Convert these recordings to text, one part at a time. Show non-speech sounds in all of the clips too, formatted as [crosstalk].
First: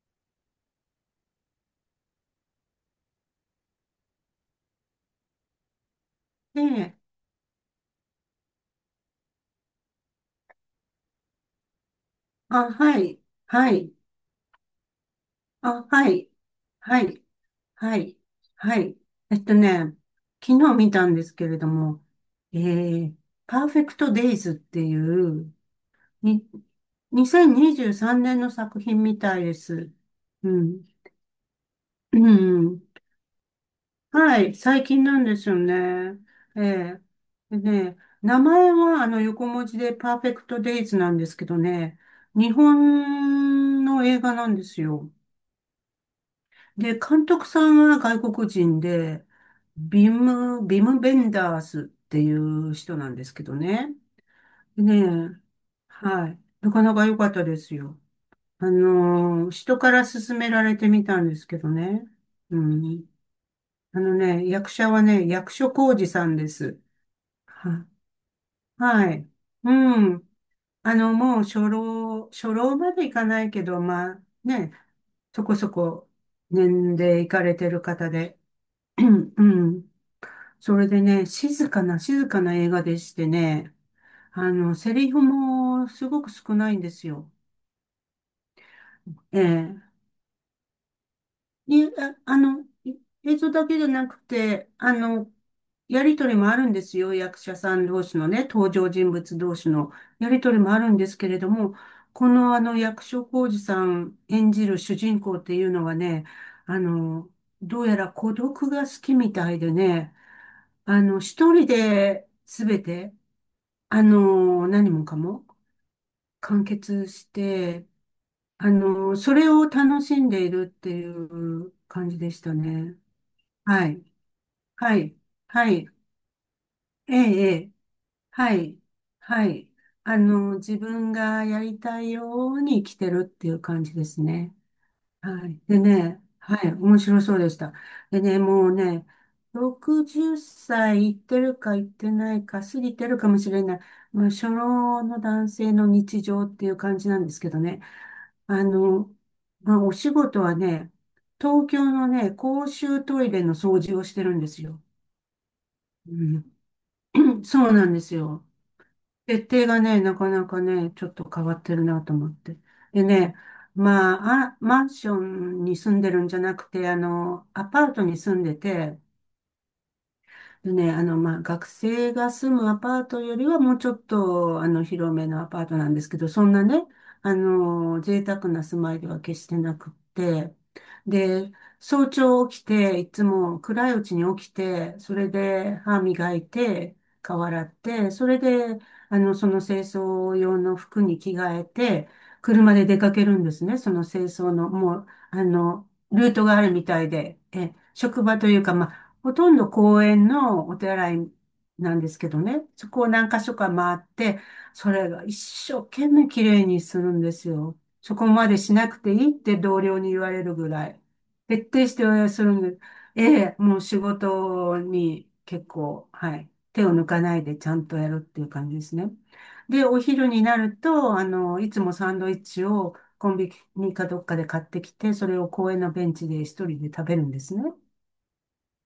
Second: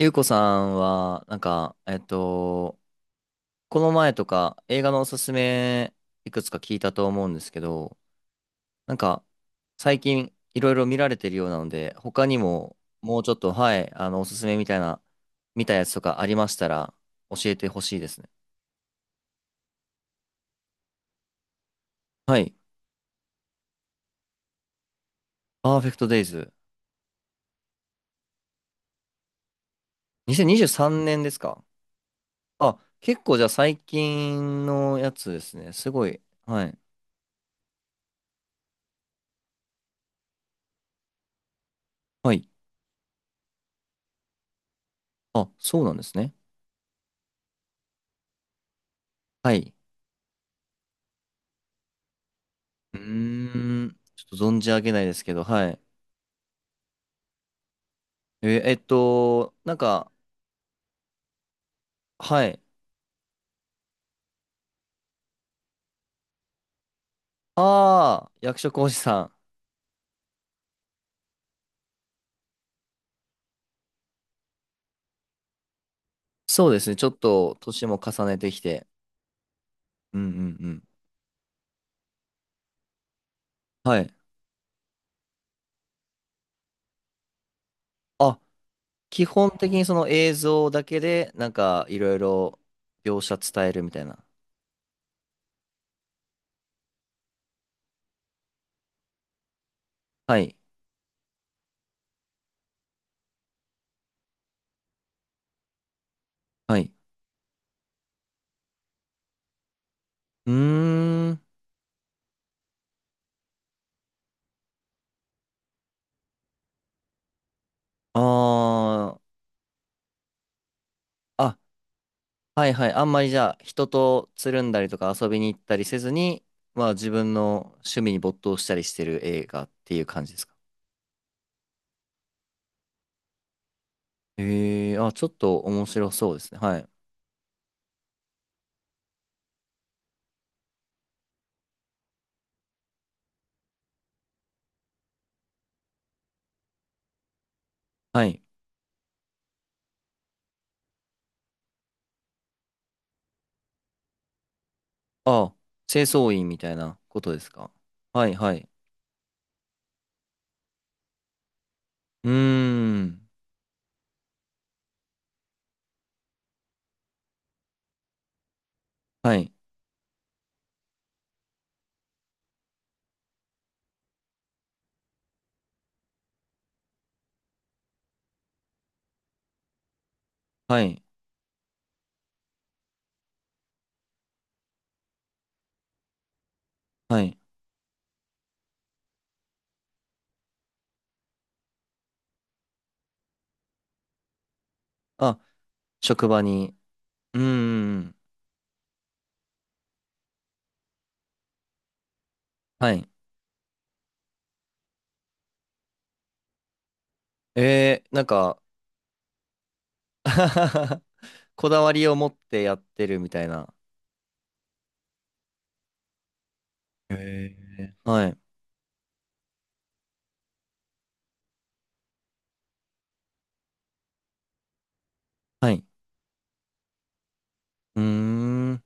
ゆうこさんは、この前とか映画のおすすめいくつかえ聞いたえ、と思うんですけど、なんか、最近いろいろ見られてるようなので、他にあ、もはもい、うちょっと、ははい、い、おすすめみたいな、見たやあ、つとはかあい、りましたらはい、教えてほはしいでい、すね。はい。えっとね、昨日見たんですけれども、はい。えー、パーフェクトデイズっていう、パーフェクトデイに、ズ。2023年の作品みたいです。う2023ん。年ですか？うあ、ん。結構じゃあ最はい、近最の近やなんつでですよすね。すごね。い。えはい。え。でね、名前は横文字でパーフェクトデイズなんですけどね、はい。日本の映画なんですよ。あ、そうなんですね。で、監督さんは外国人で、はい。ビム・ベンダースっていう人うなんですけどーね。ん。ちょっと存じ上げねないですえ、けど、はい。はい。なかなか良かったですよ。え、えっと、な人んからか、勧められてみたんですけどね。はうい。ん。あのね、役者はね、役所広司さんです。は、ああ、役所広司はさい。ん。うん。もう初老までいかないけど、まあね、そこそこそうです年ね。ちょっ齢いかれと、てる年も方重ねで、てきて。[clears throat] うん。うんうんうそん。れでね、静かな映画でしてね、はい。セリフもすごく少ないんですよ。あ、基え本的え。にその映像だけで、に、いろあいあろの、い描映写像だ伝えけるじゃみたいなくな。て、やりとりもあるんですよ。役者さん同士のね、登場人物同士のやはりとい。りもあるんですけれども、この役所広司さん演じる主人公っていうのはね、はあい。の、どうやら孤独が好きみたいでね、うーん。一人で全てあの、何もかも完結して、ああ。それを楽しんでいるっていあ、う感じでしたはいはい。ね。あんまりじゃあ、人はい。とつるんだりはとかい。遊びに行っはたりい。せずに、まあ自ええ、分えのえ。趣味に没は頭したい。りしてるは映画い。っていう感じですか？自分がやりたいように生きてるっていう感じですね。ええー、あ、ちょっはとい。で面白ね、そうですはね。い、はい。面白そうでした。でね、もうね、60歳いいってるかいってないか、過ぎてるかもしれない、まあ、初老の男性の日常っていう感じなんですけどね。はい。あの、まあ、お仕事はね、東京のね、公衆トイレの掃除をしてるんですよ。あ、清掃員みたういなことでん、すそか？うなんですはいよ。はい。設定がね、なかなかね、ちょっと変わってるなとう思ーって。でん。ね、まマンションに住んでるんじゃなくて、アパートに住んでて、はい。でね、まあ、学生が住むアパートよりはもうちょっと、広めのアパートなんですけど、そんなね、贅沢な住まいでは決してなくって、はい。で、早朝起きて、いつも暗いうちに起きて、それで歯磨いて、はい。顔洗って、それで、その清掃用の服に着替えて、車で出かけるんですね、その清掃の、もう、あ、あの、職ルー場トがあるに。みたいで、うーえ、ん。職場というか、まあほとんど公園のお手洗いなんですけどね、そはこい。を何箇所か回って、それが一生懸命綺麗にするんですよ。えー、そなんこまでか しなくていいって同僚に言われるぐらい。[laughs] 徹こだ底わしりを持てっするてんやで、ってるえみたいえ、な。もう仕事に結構、はい、手を抜かないへでちゃんとやーるっはい。ていう感じですね。で、お昼になると、いつもサンドイッチをコンビニかどっかで買ってきて、それをは公園い。のベンチで一人で食べるんですね。うーん。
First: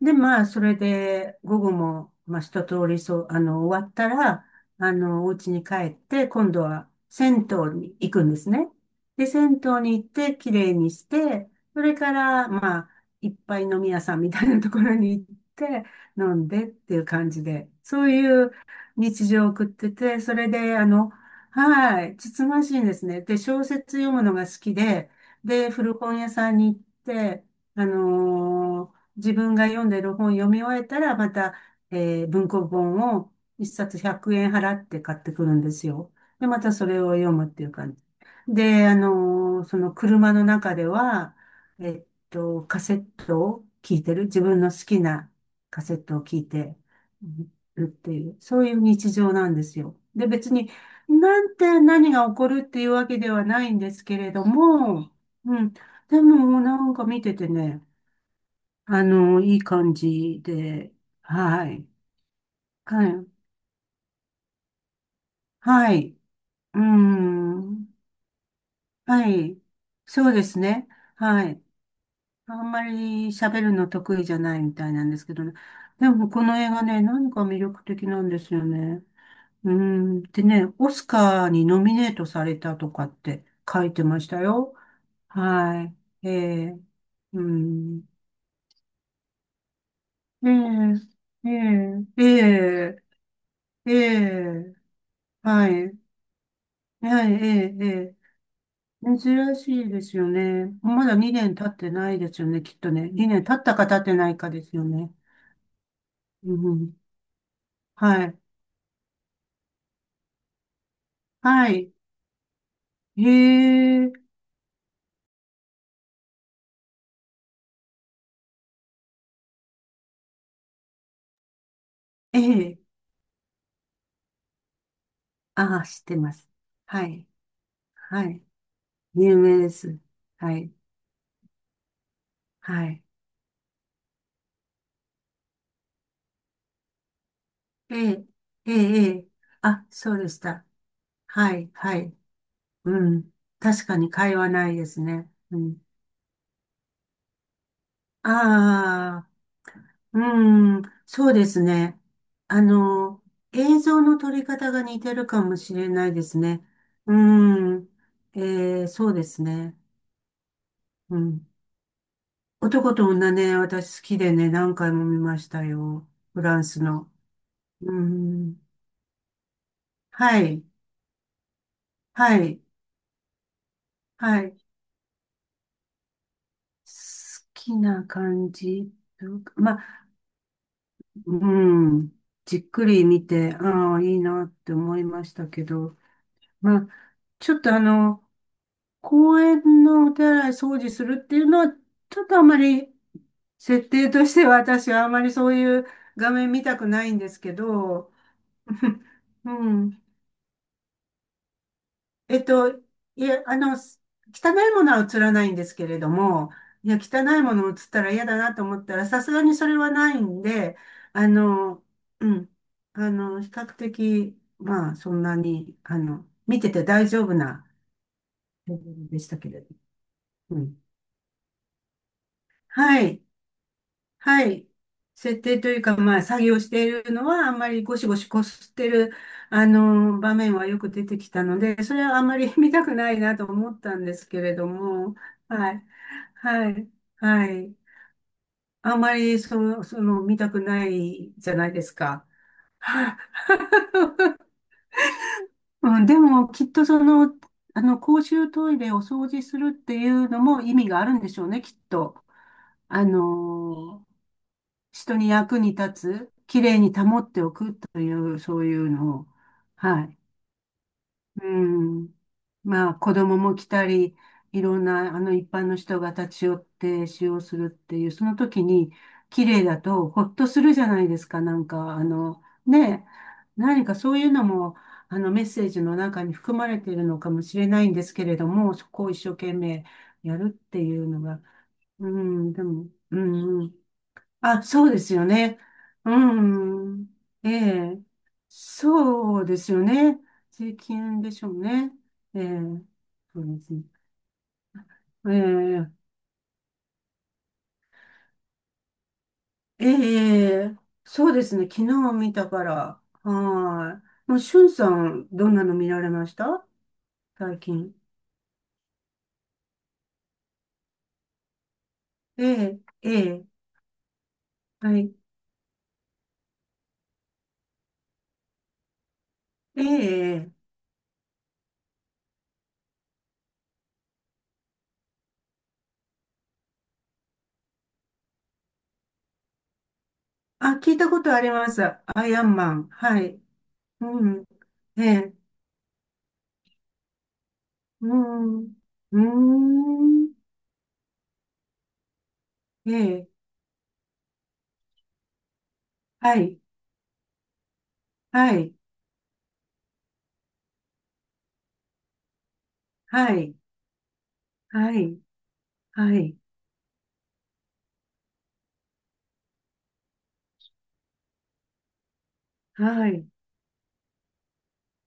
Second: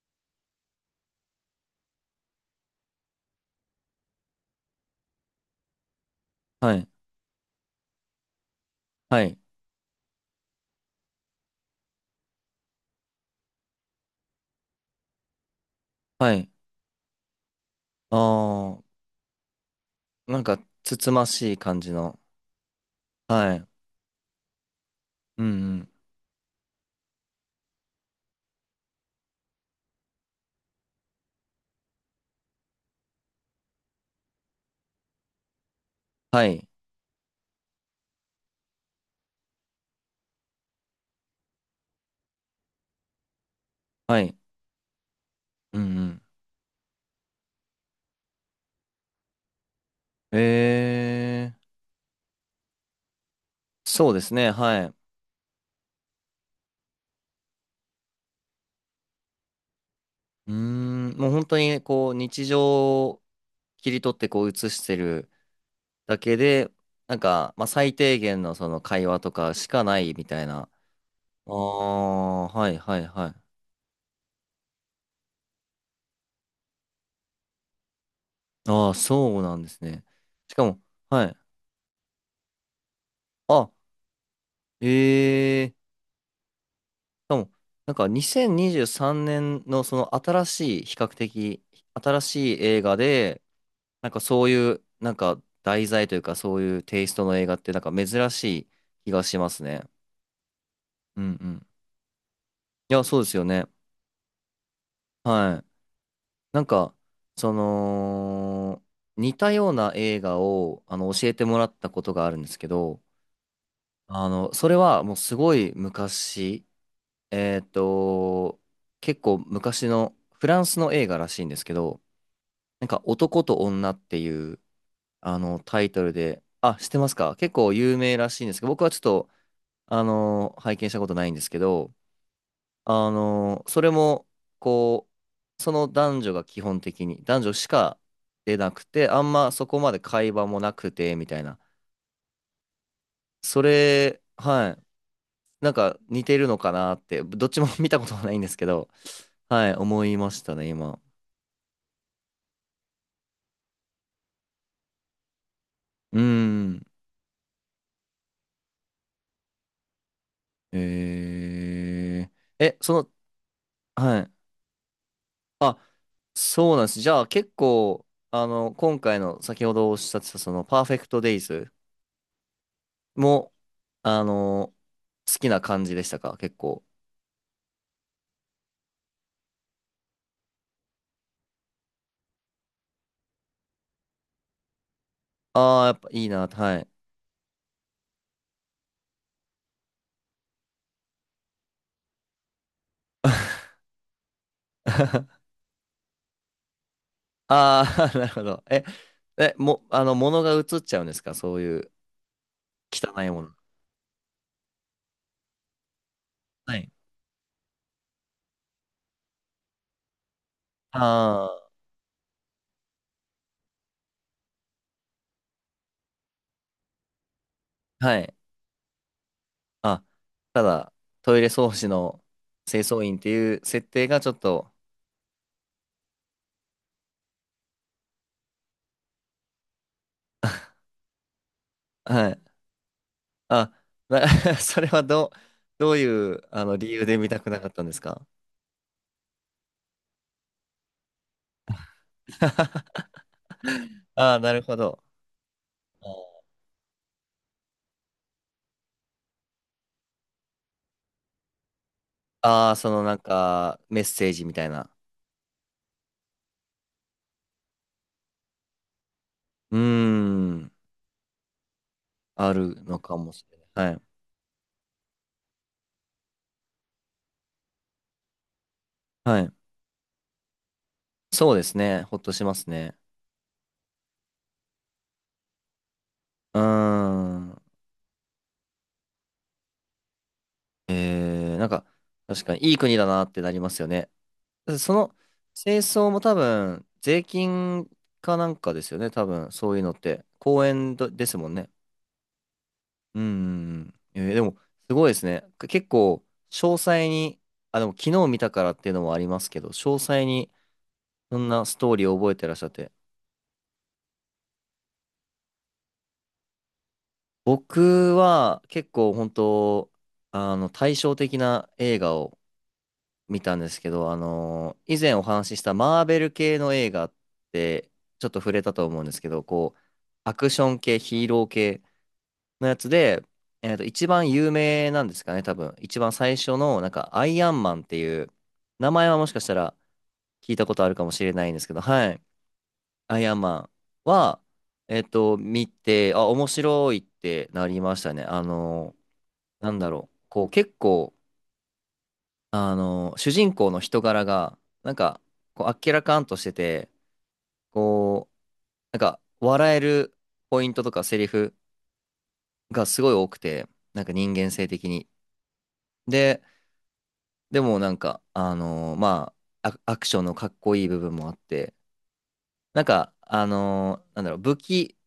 で、まあ、それで、午後も、まあ、一通り、終わったら、お家に帰って、今度はい。は銭湯に行くんですね。はで、い。銭湯に行って、綺麗にして、それから、まあ、いっぱい飲み屋さんみたいなところに行って、飲はんい。でっていう感じで、そういうあ日常を送ってて、それで、つつましい感じはい、の。つつましいんですね。で、は小い。説読むのが好きで、うんで、うん。古本屋さんに行って、あのー自分が読んでる本読み終えたら、また、文庫本を一冊100円払って買ってくるんですよ。はで、まい。たそれを読むっていう感じ。で、その車の中では、カセットを聞いてはる。い。自分の好きなうカセんうットをん。聞いてるっていう、そういう日常なんですよ。で、え別に、なえ、んて何が起こるっていうわけではないんですそうけでれすどね。はい。うも、うん。でも、なんか見ててね、いい感じーで、ん、もう本当はに、い。こう、日常はをい。切り取って、こう、映してるはい。だけで、うーまあ、ん。最低限のその会話はとかい。しかないみそうたでいすな。ね。はあい。あ、あはんいまはいはりい。喋るの得意じゃないみたいなんですけどね。でも、この映画ね、何か魅力的なんですよああ、ね。そうなんでうーすね。ん。でしかね、も、オスはい。カーにノミネートされたとかってあ、書いてましたよ。ええはい。ええ。かうも、なんん。か2023年のその新しい、比較ええ。的新えしい映画え。で、ええ。えなんかそういえ。う、なんかは題い。材というかそういうテイストはい、えの映画ってえ、なんえかえ。珍しい気がしま珍すね。しいですよね。まだうんう2年ん。経ってないですよね、きっといや、ね。そうです2よ年経っね。たか経ってないかですよね。はい。うなんんうか、ん。そはい。の、似たような映画をあの教えてもらはったい。ことがあるんですけど、へえ、あの、それはもうすごい昔、えっと、結構昔のフランスの映画らしいんですけど、ええ。なんか男と女っていう、あの、あタあ、イ知トっルてまで、す。あ、知ってはますい。か？結構有名らはしい。いんですけど、僕はちょっと、有名です。あの、はい。拝見したことないんですけど、はい。あの、それも、こう、その男女が基本的に、男女しえかえ、出なええ、くて、えあえ。んまそこあ、までそうで会し話もた。なくて、みたいはな。い、はい。うん。そ確かにれ、会話なはいい。ですね。うなんん。か似てるのかなって、どっちも [laughs] 見たことはないんですけど、ああ。はい、思いましたね、うん、今。そうですね。あの、映像の撮り方が似てるかもしれないうーですね。ん。うん、そうですね。うん。えー、え、そ男との、女ね、私好きはでい。ね、何回も見ましたあ、よ。フランそうスなんです。じの。ゃあ結う構、あん。の、今回の先ほどおっしゃってたはそい、のパーフェクトデイズはい、も、あはい。好の、好きな感じでしたか結構？きな感じ。まあ、うん。じっくり見て、ああ、いいなって思いましたけああ、やど。っぱいいな、はまあ、い。ちょっとあの、公園のお手洗い掃除するっていうのは、ちょっとあまり、設定としては私はあまりそ [laughs] ういう画面見たくないんですけあど、あ、[laughs] なるほど。[laughs] うん。あの、物が映っちゃうんですかそういうえっと、汚いもの？汚いものは映らないんですけれども、はいい。や、汚いもの映ったら嫌だなと思ったら、さすがにそれはないんで、ああの、うん。比較的、まあ、そんなに、見てて大丈夫なあ、はい。レベルでしたけれど。あ、うたん。だ、トイレ掃除の清は掃員っい。ていう設定がちょっはい。と、設定というか、まあ、作業しているのは、あんまりゴシゴシこすってる、場面はよ [laughs] く出てきたので、それはあんはまい。り [laughs] 見たくないなとあ、思ったんでな すけれ [laughs]、どそれはも、どう、はい。どういう、あはの、理い。由で見たはくなかっい。たんですか？ あんまり、見たくないじゃないですか。[laughs] [laughs] はあいあ、なるほど。うん、でも、きっとその、あの、公衆トイレを掃除するっていうのも意味があるんでしょうね、きっと。ああ、そのあなんか、メッのーセージみたいな。人に役に立つ、きれいに保っておくという、そういうのを、うーはい。ん、うん。あるまあ、の子かも供しもれ来なたい。はい。り、いろんな、一般の人が立ち寄って使用するっていう、その時に、はきい。れいだと、ほっとするじゃないですか、そうですね。ほっとしますね。何かそういうのも、メッセージの中に含うーまれているのかもしん。れないんですけれども、そこを一生懸命やるっていうのが、えー、なんか、う確ん、かでにいいも、国だなってなりうまん、すよね。あ、そうそですの、よね。清掃うも多分、ん。税え金え。かなんかですよね。多そう分、ですそうよいうのっね。て。公税園ど金でですしもょんうね。ね。ええ。うんそうですうね。んうん。えーでも、すごいですね。結え構、詳細に、あ、でも昨日見たからっていうのもありますけど、え。詳細えに、え。そうそでんすなね。ス昨トーリー日を覚見えてたらっしかゃって。ら。はい。もう、しゅんさん、どんなの見られました最近。僕は、結構、あの、対照的な映画をええ。え見え。たんですけど、は以前い。お話ししたマーベル系の映画って、ちょっと触れたと思うんですけど、こう、えアクえ。ション系、ヒーロー系、のやつで、えっと、一番有名なんですかね、多分。一番最初の、なんか、アイアンマンっていう、名前はもしかしたら聞いたこあ、とあ聞るいかたもこしれとあなりいんですまけど、す。はい。アイアンマン。アはイアンい。マンうは、ん。ええっえ。と、見て、あ、面白いってなりましうたね。あん。うの、ーなんだろう。ん。こう、結構、あえの、主え。人公の人柄が、なんか、こう、あっけらかんとはしてい。て、こう、はい、なんか、笑えるポイントとかセリフがすごい多はくい、て、なんか人間性的はに。い、はい、ででもなんか、まあ、アクションのかっこいい部分もあって、なんはか、い、なんだろう、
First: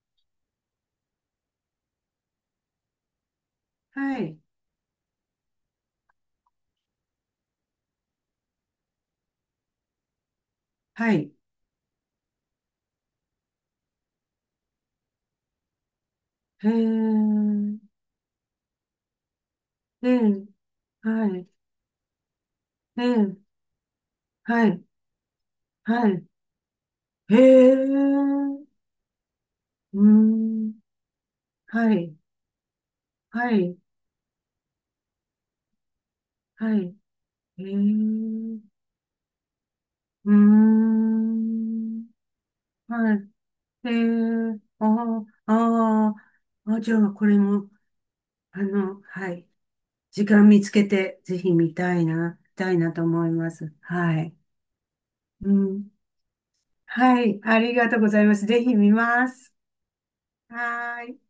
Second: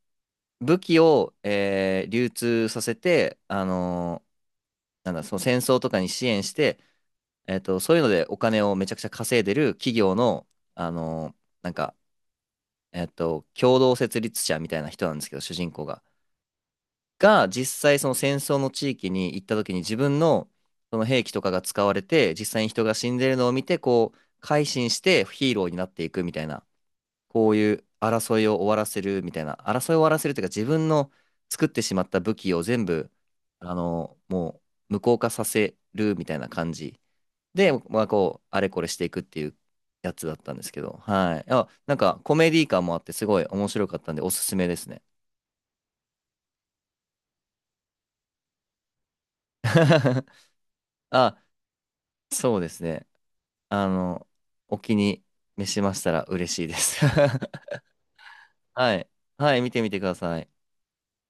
武器を、えー流通させて、はい、なんだ、その戦争とかに支援して、えっと、そういうのでお金をめちゃくちゃ稼いでる企業の、あはのい、ーなんか、えっと、共同設立者みたいな人なんですけど、主人公が。へが実ー、際その戦争の地域に行った時に自え分ー、のその兵器はとい、かが使われて実際に人がえ死んでるー、のを見てこう改はい、心してヒーローになっはていくい、みたいなへこういう争いをー、終わらせるみたいな争いうを終わーらせるというか自ん、分の作ってしはまっい、た武器を全部はあい、のもう無効化させるみたいな感はい、じへで、まあ、こうー、あれこれしていくっていうやつうだーったんですけどはいあなんん、かコメディ感もあってはすい、ごい面白えかったんでおすすー、めであすね ー、あじゃあこれも、はい、時 [laughs] 間見つけて、ぜあひ見たいな、見そうでたいすなとね思います。あはの、い。お気にう召しんましたら嬉しいです。はい。あり [laughs] がとうございます。ぜひ見はい。ます。はい、見てみてください。はーい。